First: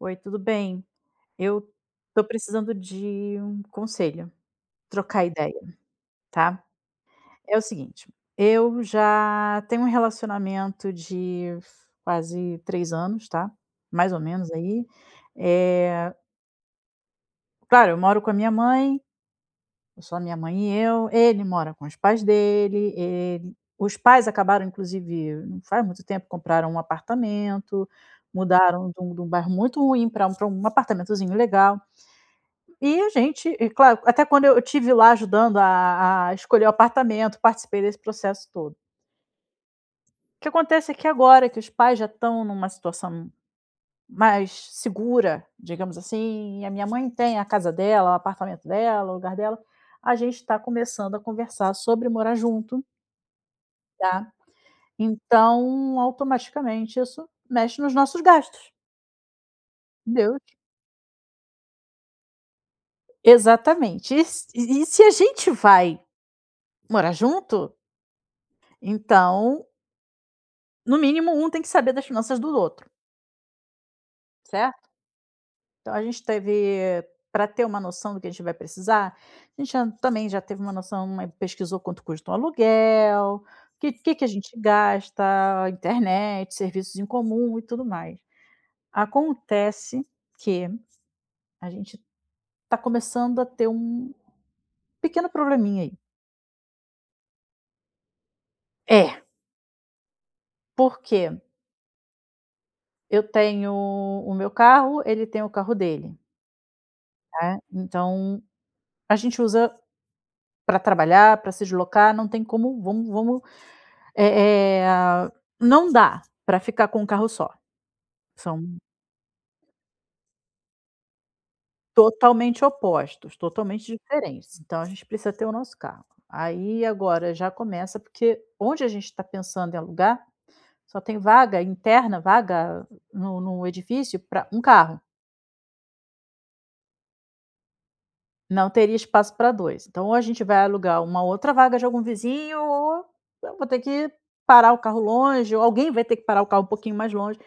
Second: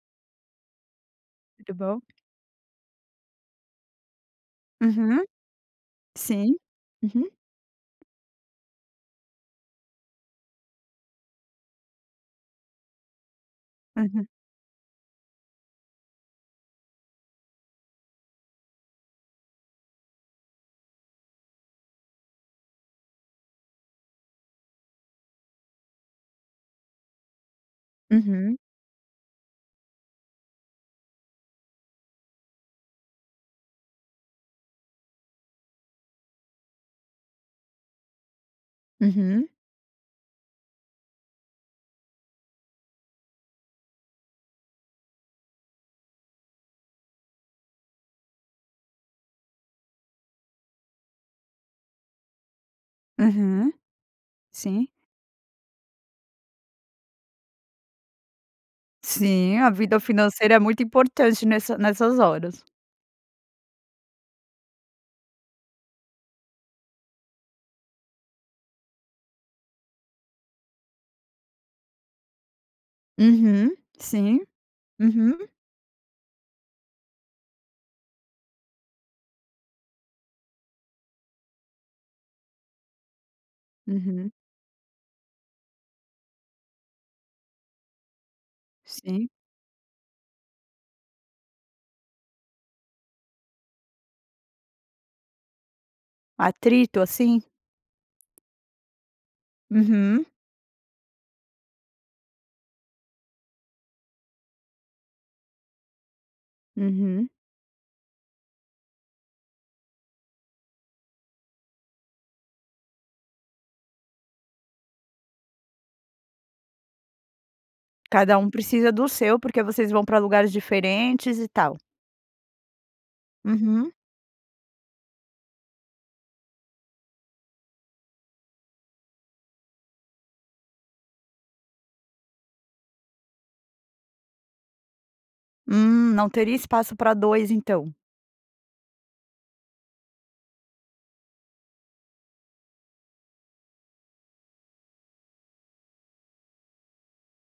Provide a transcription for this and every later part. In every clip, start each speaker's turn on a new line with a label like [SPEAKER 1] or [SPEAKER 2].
[SPEAKER 1] Oi, tudo bem? Eu
[SPEAKER 2] Tudo bom?
[SPEAKER 1] estou precisando de um conselho,
[SPEAKER 2] Uhum.
[SPEAKER 1] trocar ideia,
[SPEAKER 2] Sim,
[SPEAKER 1] tá?
[SPEAKER 2] uhum.
[SPEAKER 1] É o seguinte, eu já tenho um relacionamento de f quase 3 anos, tá, mais ou
[SPEAKER 2] Uhum.
[SPEAKER 1] menos aí, eh Claro, eu moro com a minha mãe. É só a minha mãe e eu. Ele mora com os pais dele, eh, os pais acabaram, inclusive, não faz muito tempo, compraram um apartamento.
[SPEAKER 2] Uhum.
[SPEAKER 1] Mudaram de um de um bairro muito ruim para um para um apartamentozinho legal. E a gente e claro, até quando eu estive lá ajudando a a escolher o apartamento, participei desse processo todo.
[SPEAKER 2] Uhum.
[SPEAKER 1] O que acontece é que agora que os pais já estão numa situação mais segura, digamos assim, e a minha mãe tem a casa dela, o apartamento dela, o lugar dela, a gente tá começando a conversar sobre morar junto
[SPEAKER 2] Uhum.
[SPEAKER 1] tá,
[SPEAKER 2] Sim.
[SPEAKER 1] então, automaticamente, isso mexe nos nossos gastos.
[SPEAKER 2] Sim, a vida
[SPEAKER 1] Deu
[SPEAKER 2] financeira é muito importante nessa nessas horas.
[SPEAKER 1] Exatamente e s e se a gente vai morar junto então no mínimo, um tem que saber das finanças do outro.
[SPEAKER 2] Uhum, sim.
[SPEAKER 1] Certo.
[SPEAKER 2] Uhum.
[SPEAKER 1] Então a gente teve para ter uma noção do que a gente vai precisa a gente já também já teve uma noção pesquisou quanto custa o aluguel, que que que a
[SPEAKER 2] Uhum.
[SPEAKER 1] gente gasta, internet, serviços em comum e tudo mais.
[SPEAKER 2] Sim.
[SPEAKER 1] Acontece que a gente tá começando a ter um pequeno probleminha aí.
[SPEAKER 2] Atrito assim?
[SPEAKER 1] É.
[SPEAKER 2] Uhum.
[SPEAKER 1] Porque eu tenho o meu carro, ele tem o carro dele
[SPEAKER 2] Uhum.
[SPEAKER 1] né. Então a gente usa pra trabalhar, pra se deslocar. Não tem como vamos vamos, eh eh não dá pra ficar com um carro só.
[SPEAKER 2] Cada um
[SPEAKER 1] São
[SPEAKER 2] precisa do seu, porque vocês vão para lugares diferentes e tal.
[SPEAKER 1] Totalmente opostos, totalmente
[SPEAKER 2] Uhum.
[SPEAKER 1] diferentes. Então a gente precisa ter o nosso carro. Aí agora já começa, porque onde a gente está pensando em alugar só tem vaga interna, vaga no no edifício para um carro.
[SPEAKER 2] Hum, não teria espaço pra 2, então?
[SPEAKER 1] Não teria espaço pra 2, então, ou a gente vai alugar uma outra vaga de algum vizinho ou eu vou ter que parar o carro longe ou alguém vai ter que parar o carro um pouquinho mais longe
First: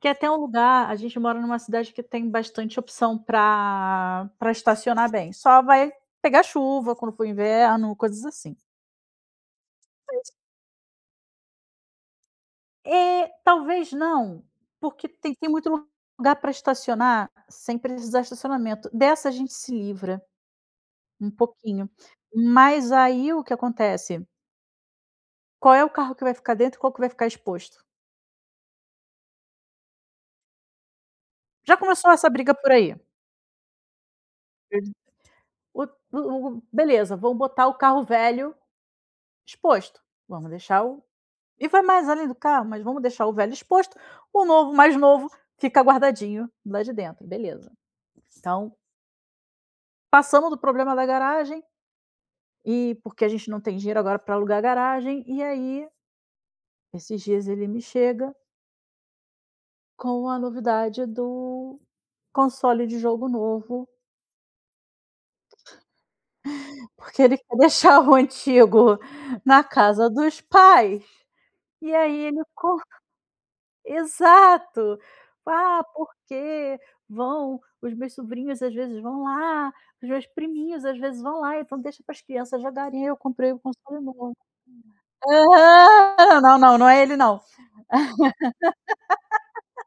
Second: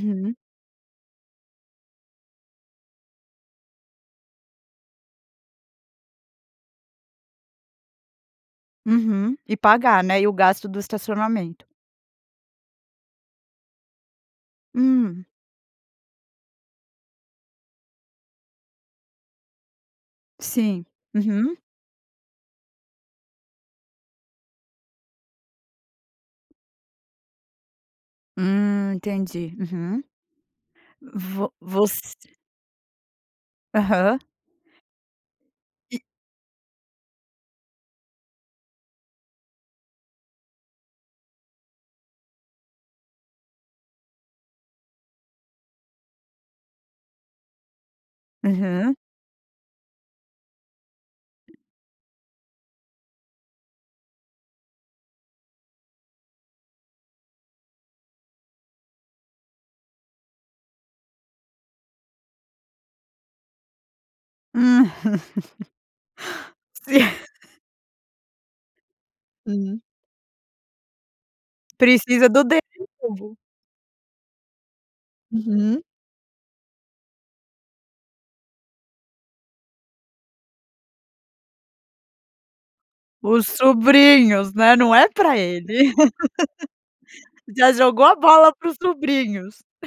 [SPEAKER 1] quer ter um lugar a gente mora numa cidade que tem bastante opção pra pra estacionar bem. Só vai pegar chuva quando for o inverno, coisas assim.
[SPEAKER 2] Uhum e pagar,
[SPEAKER 1] Por
[SPEAKER 2] né. E
[SPEAKER 1] isso
[SPEAKER 2] o gasto do estacionamento.
[SPEAKER 1] É, talvez não. Porque
[SPEAKER 2] Hum.
[SPEAKER 1] tem tem muito lugar pra estacionar, sem precisar estacionamento. Dessa a gente se livra
[SPEAKER 2] Sim,
[SPEAKER 1] um
[SPEAKER 2] uhum.
[SPEAKER 1] pouquinho, mas aí o que acontece? Qual é o carro que vai ficar dentro e qual que vai ficar exposto?
[SPEAKER 2] Hum, entendi, uhum. Vo
[SPEAKER 1] Já
[SPEAKER 2] voc
[SPEAKER 1] começou essa briga por aí.
[SPEAKER 2] Aham.
[SPEAKER 1] [unintelligible] O
[SPEAKER 2] E
[SPEAKER 1] o o beleza, vamos botar o carro velho exposto, vamos deixar o e vai mais além do carro, mas vamos deixar o velho exposto. O novo o mais novo fica guardadinho lá de dentro. Beleza, então
[SPEAKER 2] Aham.
[SPEAKER 1] Passamos do problema da garagem, e porque a gente não tem dinheiro agora pra alugar a garagem, e aí esses dias ele me chega com a novidade do console de jogo novo
[SPEAKER 2] Si
[SPEAKER 1] Porque ele quer deixar o antigo na
[SPEAKER 2] Hum.
[SPEAKER 1] casa dos pais e aí
[SPEAKER 2] Precisa
[SPEAKER 1] ele
[SPEAKER 2] do dele
[SPEAKER 1] co
[SPEAKER 2] novo.
[SPEAKER 1] exato.
[SPEAKER 2] Uhum.
[SPEAKER 1] "Ah, porque vão os meus sobrinhos às vezes vão lá. Os meus priminhos às vezes vão lá, então deixa para as crianças jogarem, e aí eu
[SPEAKER 2] Os
[SPEAKER 1] comprei o console novo".
[SPEAKER 2] sobrinhos, né, não é para ele.
[SPEAKER 1] Aham. Não, não, não é ele não.
[SPEAKER 2] Já jogou a bola para os sobrinhos.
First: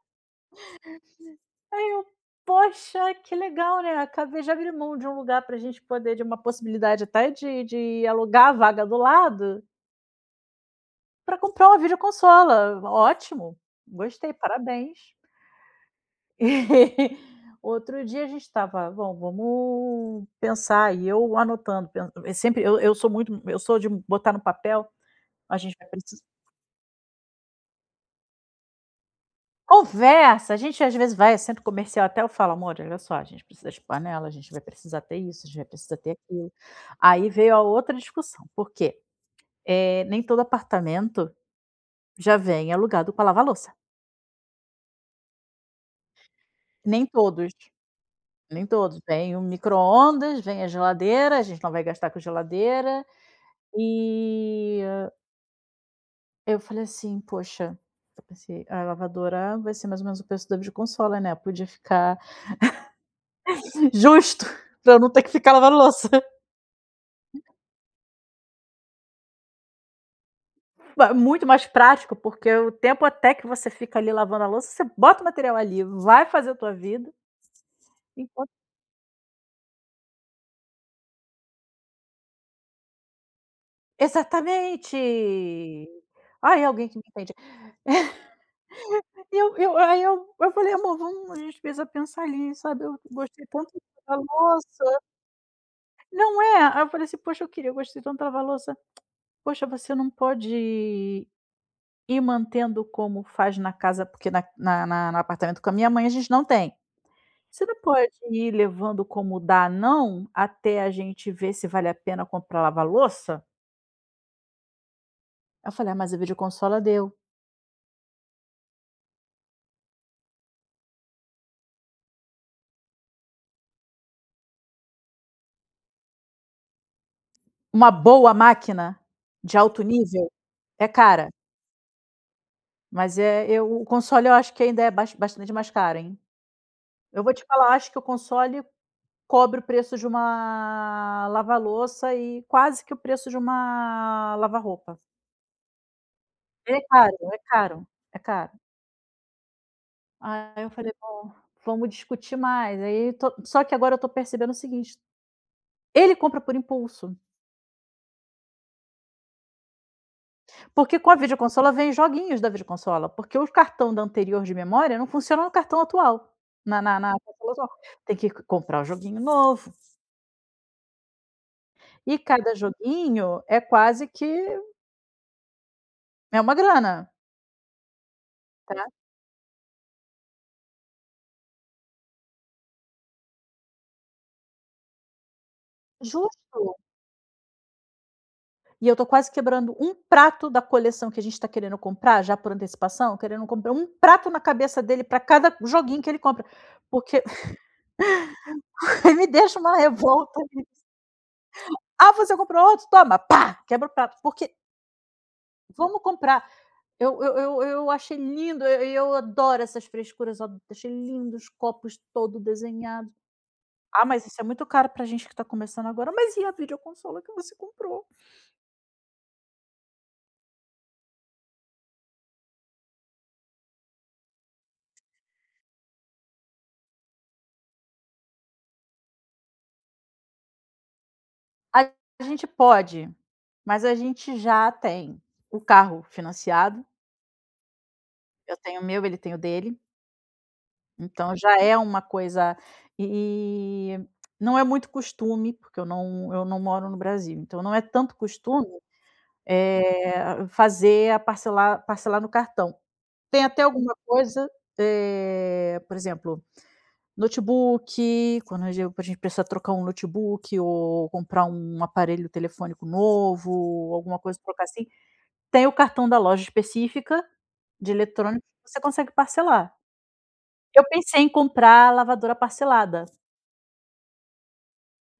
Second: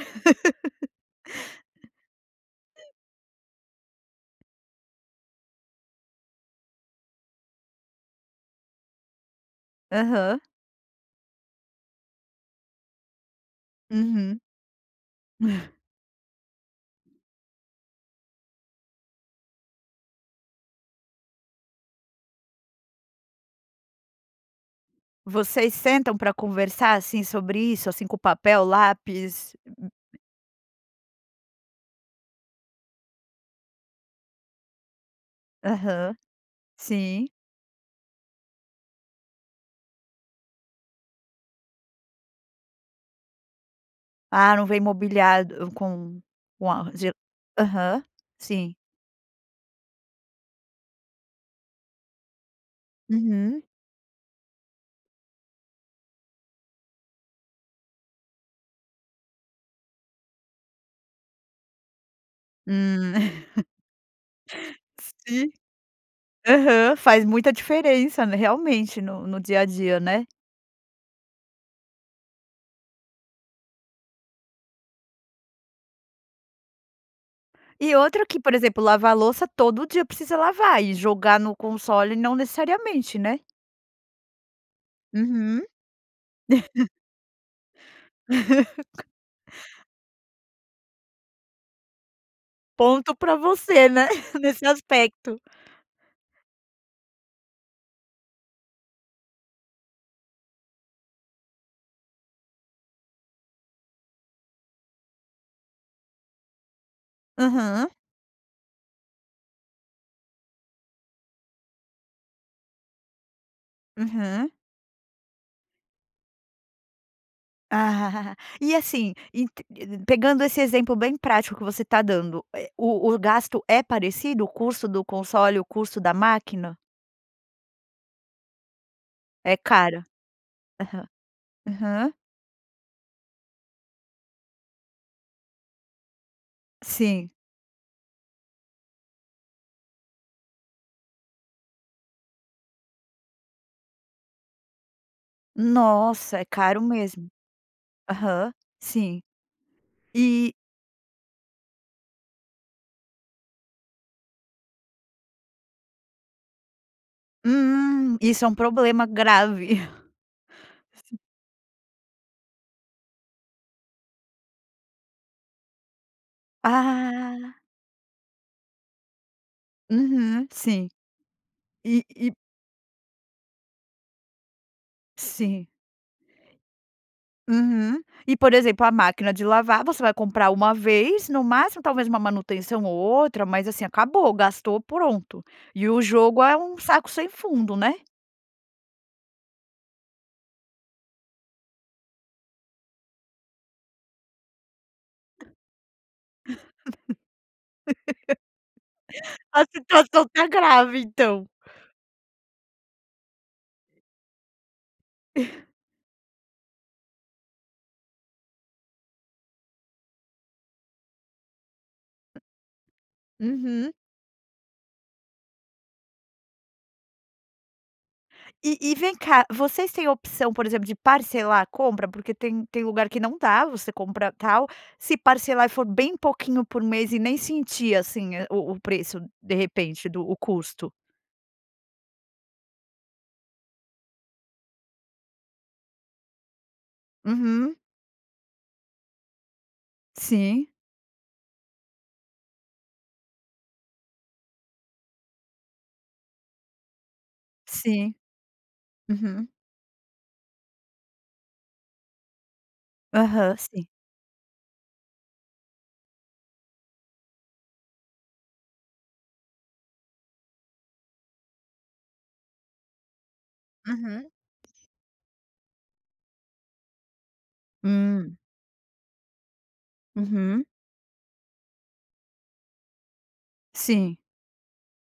[SPEAKER 1] Aí eu: "Poxa, que legal, né, acabei de abrir mão de um lugar para a gente poder de uma possibilidade até de de alugar a vaga do lado"
[SPEAKER 2] Aham.
[SPEAKER 1] "pra comprar uma videoconsola. Ótimo. Gostei,
[SPEAKER 2] Uhum.
[SPEAKER 1] parabéns". E outro dia a gente estava: "Bom, vamos pensar", e eu anotando, pen e sempre eu eu sou muito eu sou de botar no papel. A
[SPEAKER 2] Vocês
[SPEAKER 1] gente vai
[SPEAKER 2] sentam
[SPEAKER 1] preci
[SPEAKER 2] para conversar, assim, sobre isso, assim, com papel, lápis?
[SPEAKER 1] Conversa, a gente às vezes vai a centro comercial, até eu falo: "Amor, olha só, a gente precisa de panela, a gente vai precisar ter isso, a gente vai precisar ter
[SPEAKER 2] Aham.
[SPEAKER 1] aquilo".
[SPEAKER 2] Sim.
[SPEAKER 1] Aí veio a outra discussão, por quê? Eh, nem todo apartamento já vem alugado com a lava-louça.
[SPEAKER 2] Ah, não veio mobiliado com com a
[SPEAKER 1] Nem
[SPEAKER 2] ge
[SPEAKER 1] todos.
[SPEAKER 2] Aham
[SPEAKER 1] Nem
[SPEAKER 2] sim.
[SPEAKER 1] todos vem, o micro-ondas, vem a geladeira, a gente não vai gastar com geladeira
[SPEAKER 2] Uhum.
[SPEAKER 1] e eu falei assim: "Poxa, eu pensei a lavadora vai ser mais ou menos o preço da video consola, né. Eu podia ficar,
[SPEAKER 2] Hum.
[SPEAKER 1] justo, pra eu não ter que
[SPEAKER 2] Sim.
[SPEAKER 1] ficar lavando louça".
[SPEAKER 2] Aham, faz muita diferença, né, realmente no no dia a dia, né?
[SPEAKER 1] Vá muito mais prático, porque o tempo até que você fica, ali, lavando a louça, você bota o material, ali, vai fazer a tua vida.
[SPEAKER 2] E outra que,
[SPEAKER 1] Enquanto
[SPEAKER 2] por exemplo, lavar a louça todo dia precisa lavar e jogar no console, não necessariamente, né?
[SPEAKER 1] Exatamente.
[SPEAKER 2] Uhum.
[SPEAKER 1] Ai, alguém que me entende. E, eu eu, aí, eu eu falei: "Amor, vamos, a gente precisa pensar, ali, sabe. Eu
[SPEAKER 2] Ponto pra
[SPEAKER 1] gostei tanto
[SPEAKER 2] você, né,
[SPEAKER 1] da
[SPEAKER 2] nesse
[SPEAKER 1] lava-louça".
[SPEAKER 2] aspecto
[SPEAKER 1] Não é? Aí eu falei assim: "Poxa, eu queria eu gostei tanto lava-louça". "Poxa, você não pode ir ir mantendo como faz na casa" porque na na na no apartamento com a minha mãe, a gente não tem. "Você não
[SPEAKER 2] Uhum.
[SPEAKER 1] pode ir levando como dá não? Até a gente ver se vale a pena comprar a lava-louça?".
[SPEAKER 2] Uhum.
[SPEAKER 1] Aí eu falei: "Ah, mas a videoconsola deu".
[SPEAKER 2] E assim, ent pegando esse exemplo bem prático que você tá dando, eh, o o gasto é parecido, o custo do console, o custo da máquina?
[SPEAKER 1] Uma boa máquina de
[SPEAKER 2] É
[SPEAKER 1] alto
[SPEAKER 2] cara.
[SPEAKER 1] nível é
[SPEAKER 2] Aham.
[SPEAKER 1] cara.
[SPEAKER 2] Aham.
[SPEAKER 1] Mas é, eu o console, eu acho que ainda é bas bastante mais caro, hein. Eu
[SPEAKER 2] Sim.
[SPEAKER 1] vou te falar, acho que o console cobre o preço de uma lava-louça e quase que o preço de uma lava-roupa.
[SPEAKER 2] Nossa, é
[SPEAKER 1] Ele é
[SPEAKER 2] caro
[SPEAKER 1] caro,
[SPEAKER 2] mesmo.
[SPEAKER 1] é caro, é caro.
[SPEAKER 2] Aham. Sim. E
[SPEAKER 1] Aí eu falei: "Bom, vamos discutir mais", aí to só que agora eu tô percebendo o seguinte ele compra por impulso.
[SPEAKER 2] Hum, isso é um problema grave.
[SPEAKER 1] Porque com
[SPEAKER 2] Si
[SPEAKER 1] a videoconsola vem joguinhos da videoconsola, porque o cartão da anterior de memória não funciona no cartão atual, na na na consola
[SPEAKER 2] Ah.
[SPEAKER 1] atual, tem que comprar o joguinho novo.
[SPEAKER 2] Uhum, sim. E
[SPEAKER 1] E
[SPEAKER 2] e
[SPEAKER 1] cada joguinho é quase que
[SPEAKER 2] Sim.
[SPEAKER 1] É uma grana.
[SPEAKER 2] Uhum e, por exemplo,
[SPEAKER 1] Tá?
[SPEAKER 2] a máquina de lavar, você vai comprar uma vez, no máximo, talvez uma manutenção ou outra, mas, assim, acabou. Gastou, pronto. E o jogo é
[SPEAKER 1] Justo.
[SPEAKER 2] um saco sem fundo, né?
[SPEAKER 1] E eu tô quase quebrando um prato da coleção que a gente tá querendo comprar já por antecipação, querendo comprar um prato na cabeça dele pra cada joguinho que ele compra, porque me deixa
[SPEAKER 2] A
[SPEAKER 1] uma
[SPEAKER 2] situação
[SPEAKER 1] revolta
[SPEAKER 2] está
[SPEAKER 1] isso.
[SPEAKER 2] grave, então.
[SPEAKER 1] "Ah, você comprou outro?" Toma! Pá, quebra o prato, porque vamos comprar. Eu eu eu eu achei lindo, eh, e eu adoro essas frescuras. Eu a achei lindo os copos todo desenhado.
[SPEAKER 2] Uhum.
[SPEAKER 1] "Ah, mas isso é muito caro para a gente que tá começando agora", "mas e a videoconsola que você comprou?".
[SPEAKER 2] E e vem cá, vocês têm opção, por exemplo, de parcelar a compra? Porque tem tem lugar que não dá. Você compra tal se parcelar e for bem pouquinho por mês e nem sentir assim a o o preço, de repente, do o custo?
[SPEAKER 1] A gente pode, mas a gente já tem o carro financiado.
[SPEAKER 2] Uhum.
[SPEAKER 1] Eu tenho o meu, ele tem o dele.
[SPEAKER 2] Sim.
[SPEAKER 1] Então já é uma coisa e não é muito costume, porque eu não eu não moro no Brasil, então não é
[SPEAKER 2] Sim.
[SPEAKER 1] tanto costume,
[SPEAKER 2] Uhum.
[SPEAKER 1] eh, fazer a parcelar parcelar no cartão. Tem
[SPEAKER 2] Aham.
[SPEAKER 1] até
[SPEAKER 2] Sim.
[SPEAKER 1] alguma coisa, eh por exemplo, notebook, quando pra a gente precisar trocar um notebook ou comprar um aparelho telefônico novo, alguma
[SPEAKER 2] Uhum.
[SPEAKER 1] coisa pra trocar assim, tem o cartão da loja específica de
[SPEAKER 2] Hum.
[SPEAKER 1] eletrônico que você consegue parcelar.
[SPEAKER 2] Uhum.
[SPEAKER 1] Eu pensei em comprar a lavadora parcelada.
[SPEAKER 2] Sim.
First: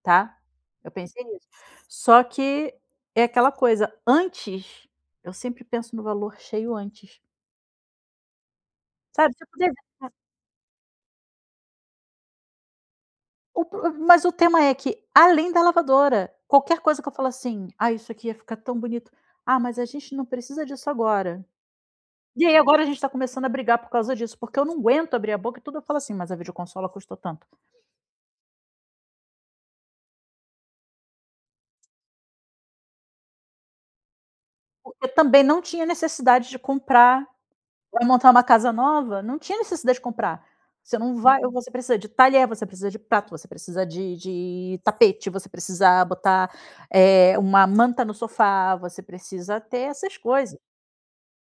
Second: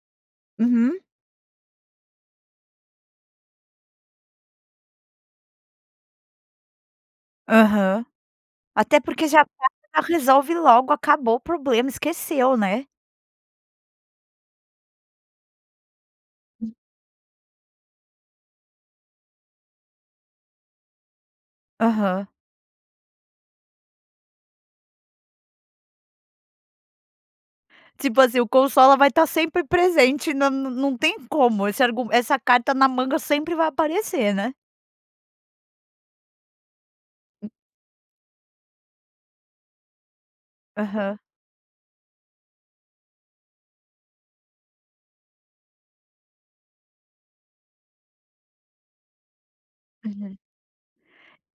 [SPEAKER 1] Tá, eu
[SPEAKER 2] Uhum.
[SPEAKER 1] pensei nisso. Só que, é aquela coisa, antes eu sempre penso no valor cheio antes.
[SPEAKER 2] Aham, até porque
[SPEAKER 1] Sabe,
[SPEAKER 2] já
[SPEAKER 1] tipo
[SPEAKER 2] acaba
[SPEAKER 1] de
[SPEAKER 2] e já
[SPEAKER 1] [unintelligible]
[SPEAKER 2] resolve logo. Acabou o problema, esqueceu, né?
[SPEAKER 1] O pr mas o tema é que, além da lavadora, qualquer coisa que eu falo assim: "Ah, isso aqui ia ficar tão bonito". "Ah, mas a gente não precisa disso agora".
[SPEAKER 2] Aham.
[SPEAKER 1] E aí agora a gente está começando a brigar por causa disso, porque eu não aguento abrir a boca e tudo eu falo assim: "Mas a videoconsola custou tanto".
[SPEAKER 2] Tipo assim, o consola vai estar sempre presente. Não não não tem como esse argu essa carta na manga sempre vai aparecer, né?
[SPEAKER 1] Porque também não tinha necessidade de comprar hum, vai montar uma casa nova? Não tinha necessidade de comprar. Você não
[SPEAKER 2] Aham.
[SPEAKER 1] vai ou você precisa de talher, você precisa de prato, você precisa de de tapete, você precisa botar, eh, uma manta no sofá, você precisa ter essas
[SPEAKER 2] Uhum.
[SPEAKER 1] coisa.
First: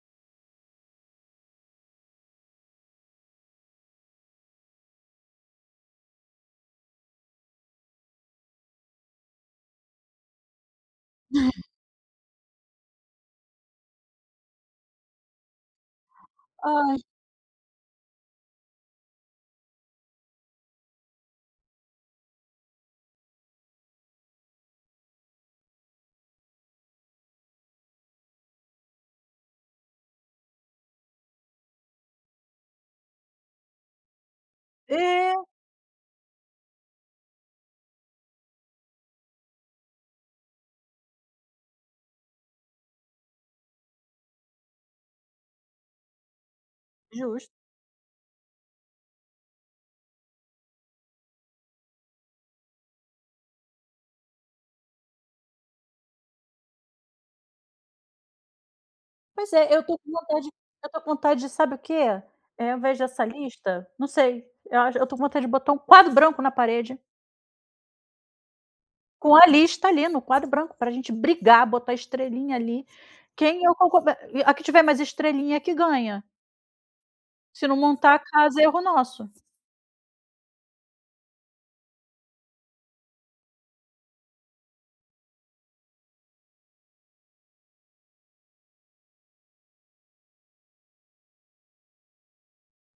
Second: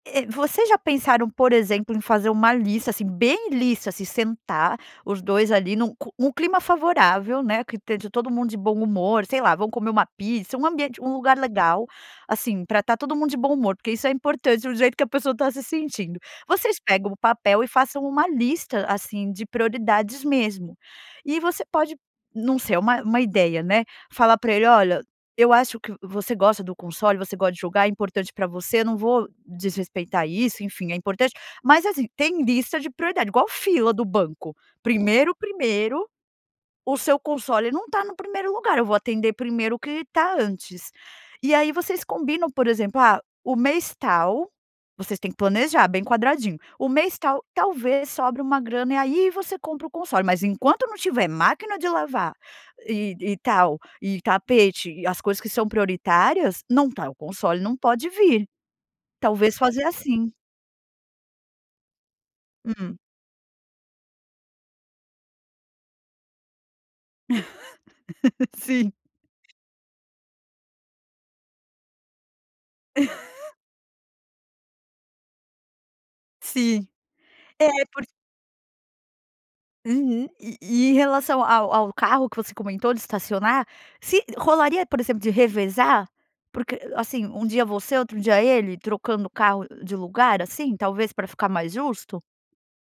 [SPEAKER 2] Eh, vocês já pensaram por exemplo, em fazer uma lista, assim, bem lista. Se sentar os 2, ali, num cu um clima favorável, né. Que te de todo mundo de bom humor, sei lá, vão comer uma pizza, um ambiente um lugar legal, assim, pra tá todo mundo de bom humor, porque isso é importante do jeito que a pessoa está se sentindo. Vocês
[SPEAKER 1] Ai.
[SPEAKER 2] pegam o papel e façam uma lista, assim, de prioridades mesmo. E você pode não sei é uma uma ideia, né. Falar pra ele: "Olha, eu acho que você gosta do console, você gosta de jogar, é importante pra você. Eu não vou desrespeitar isso. Enfim, é importante, mas, assim, tem lista de prioridade, igual fila do banco primeiro
[SPEAKER 1] É.
[SPEAKER 2] primeiro O seu console não tá no 1º lugar. Eu vou atender primeiro o que tá antes", e aí, vocês combinam, por exemplo. "Ah, o mês, tal", vocês têm que planejar bem quadradinho, "O mês, tal,
[SPEAKER 1] Justo.
[SPEAKER 2] talvez sobre uma grana, e aí, você compra o console. Mas enquanto não tiver máquina de lavar e e tal, e tapete e as coisas que são prioritárias, não tá o console não pode vir".
[SPEAKER 1] Pois
[SPEAKER 2] Talvez
[SPEAKER 1] é, eu
[SPEAKER 2] fazer
[SPEAKER 1] tô com
[SPEAKER 2] assim.
[SPEAKER 1] vontade eu tô com vontade de sabe o quê? Eh, eu
[SPEAKER 2] Hum?
[SPEAKER 1] vejo essa lista não sei eu acho eu tô com vontade de botar um quadro branco na parede.
[SPEAKER 2] Sim.
[SPEAKER 1] Com a lista ali no quadro branco pra gente brigar, botar estrelinha ali. Quem é o coco eh, a que tiver mais estrelinha é que ganha.
[SPEAKER 2] Sim,
[SPEAKER 1] Se
[SPEAKER 2] é,
[SPEAKER 1] não
[SPEAKER 2] por
[SPEAKER 1] montar a casa, é erro nosso.
[SPEAKER 2] Uhum. E e e em relação ao ao carro que você comentou de estacionar, se rolaria, por exemplo, de revezar, porque, assim, um dia você, outro dia ele trocando o carro de lugar assim, talvez para ficar mais justo?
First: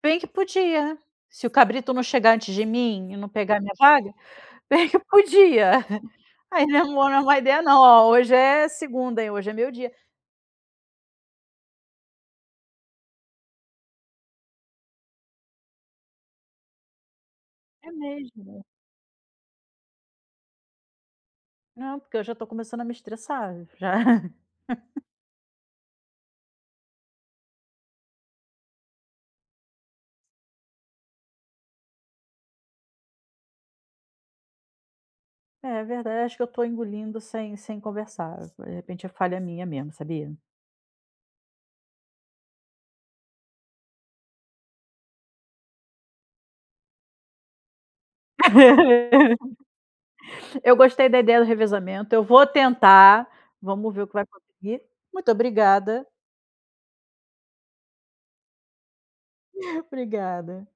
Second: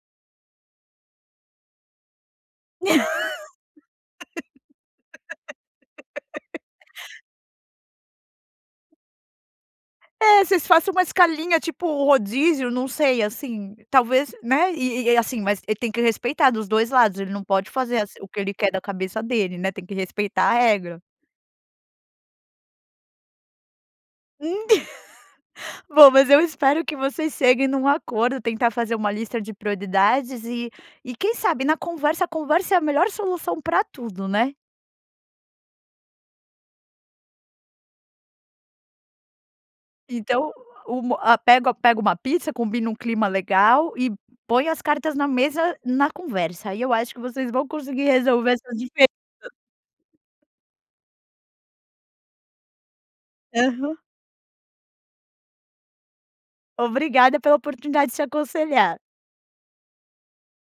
[SPEAKER 1] Bem que podia. Se o cabrito não chegar antes de mim e não pegar a minha vaga, bem que podia. Aí, não é uma bo não é uma ideia, não. "Ó, hoje é segunda, hein, hoje é meu dia".
[SPEAKER 2] É, vocês façam uma escalinha, tipo um rodízio. Não sei, assim, talvez, né. E e e assim, mas ele tem que respeitar dos 2 lados. Ele não pode
[SPEAKER 1] É
[SPEAKER 2] fazer assim o que ele
[SPEAKER 1] mesmo.
[SPEAKER 2] quer da cabeça dele, né. Tem que respeitar a regra.
[SPEAKER 1] Não, porque eu já estou começando a me estressar, já.
[SPEAKER 2] Bom, mas eu espero que vocês cheguem num acordo, tentar fazer uma lista de prioridades e e quem sabe, na conversa, a conversa é a melhor solução para tudo, né.
[SPEAKER 1] É verdade. Acho que eu estou engolindo sem sem conversar. De repente, é falha minha mesmo, sabia.
[SPEAKER 2] Então o a pego pego uma pizza, combina um clima legal e põe as cartas na mesa, na conversa. Aí eu acho que vocês vão conseguir resolver essas diferenças.
[SPEAKER 1] Eu gostei da ideia do revezamento. Eu vou tentar. Vamos
[SPEAKER 2] Aham.
[SPEAKER 1] ver o que vai conseguir. Muito obrigada.
[SPEAKER 2] Obrigada pela oportunidade de te aconselhar.
[SPEAKER 1] Obrigada.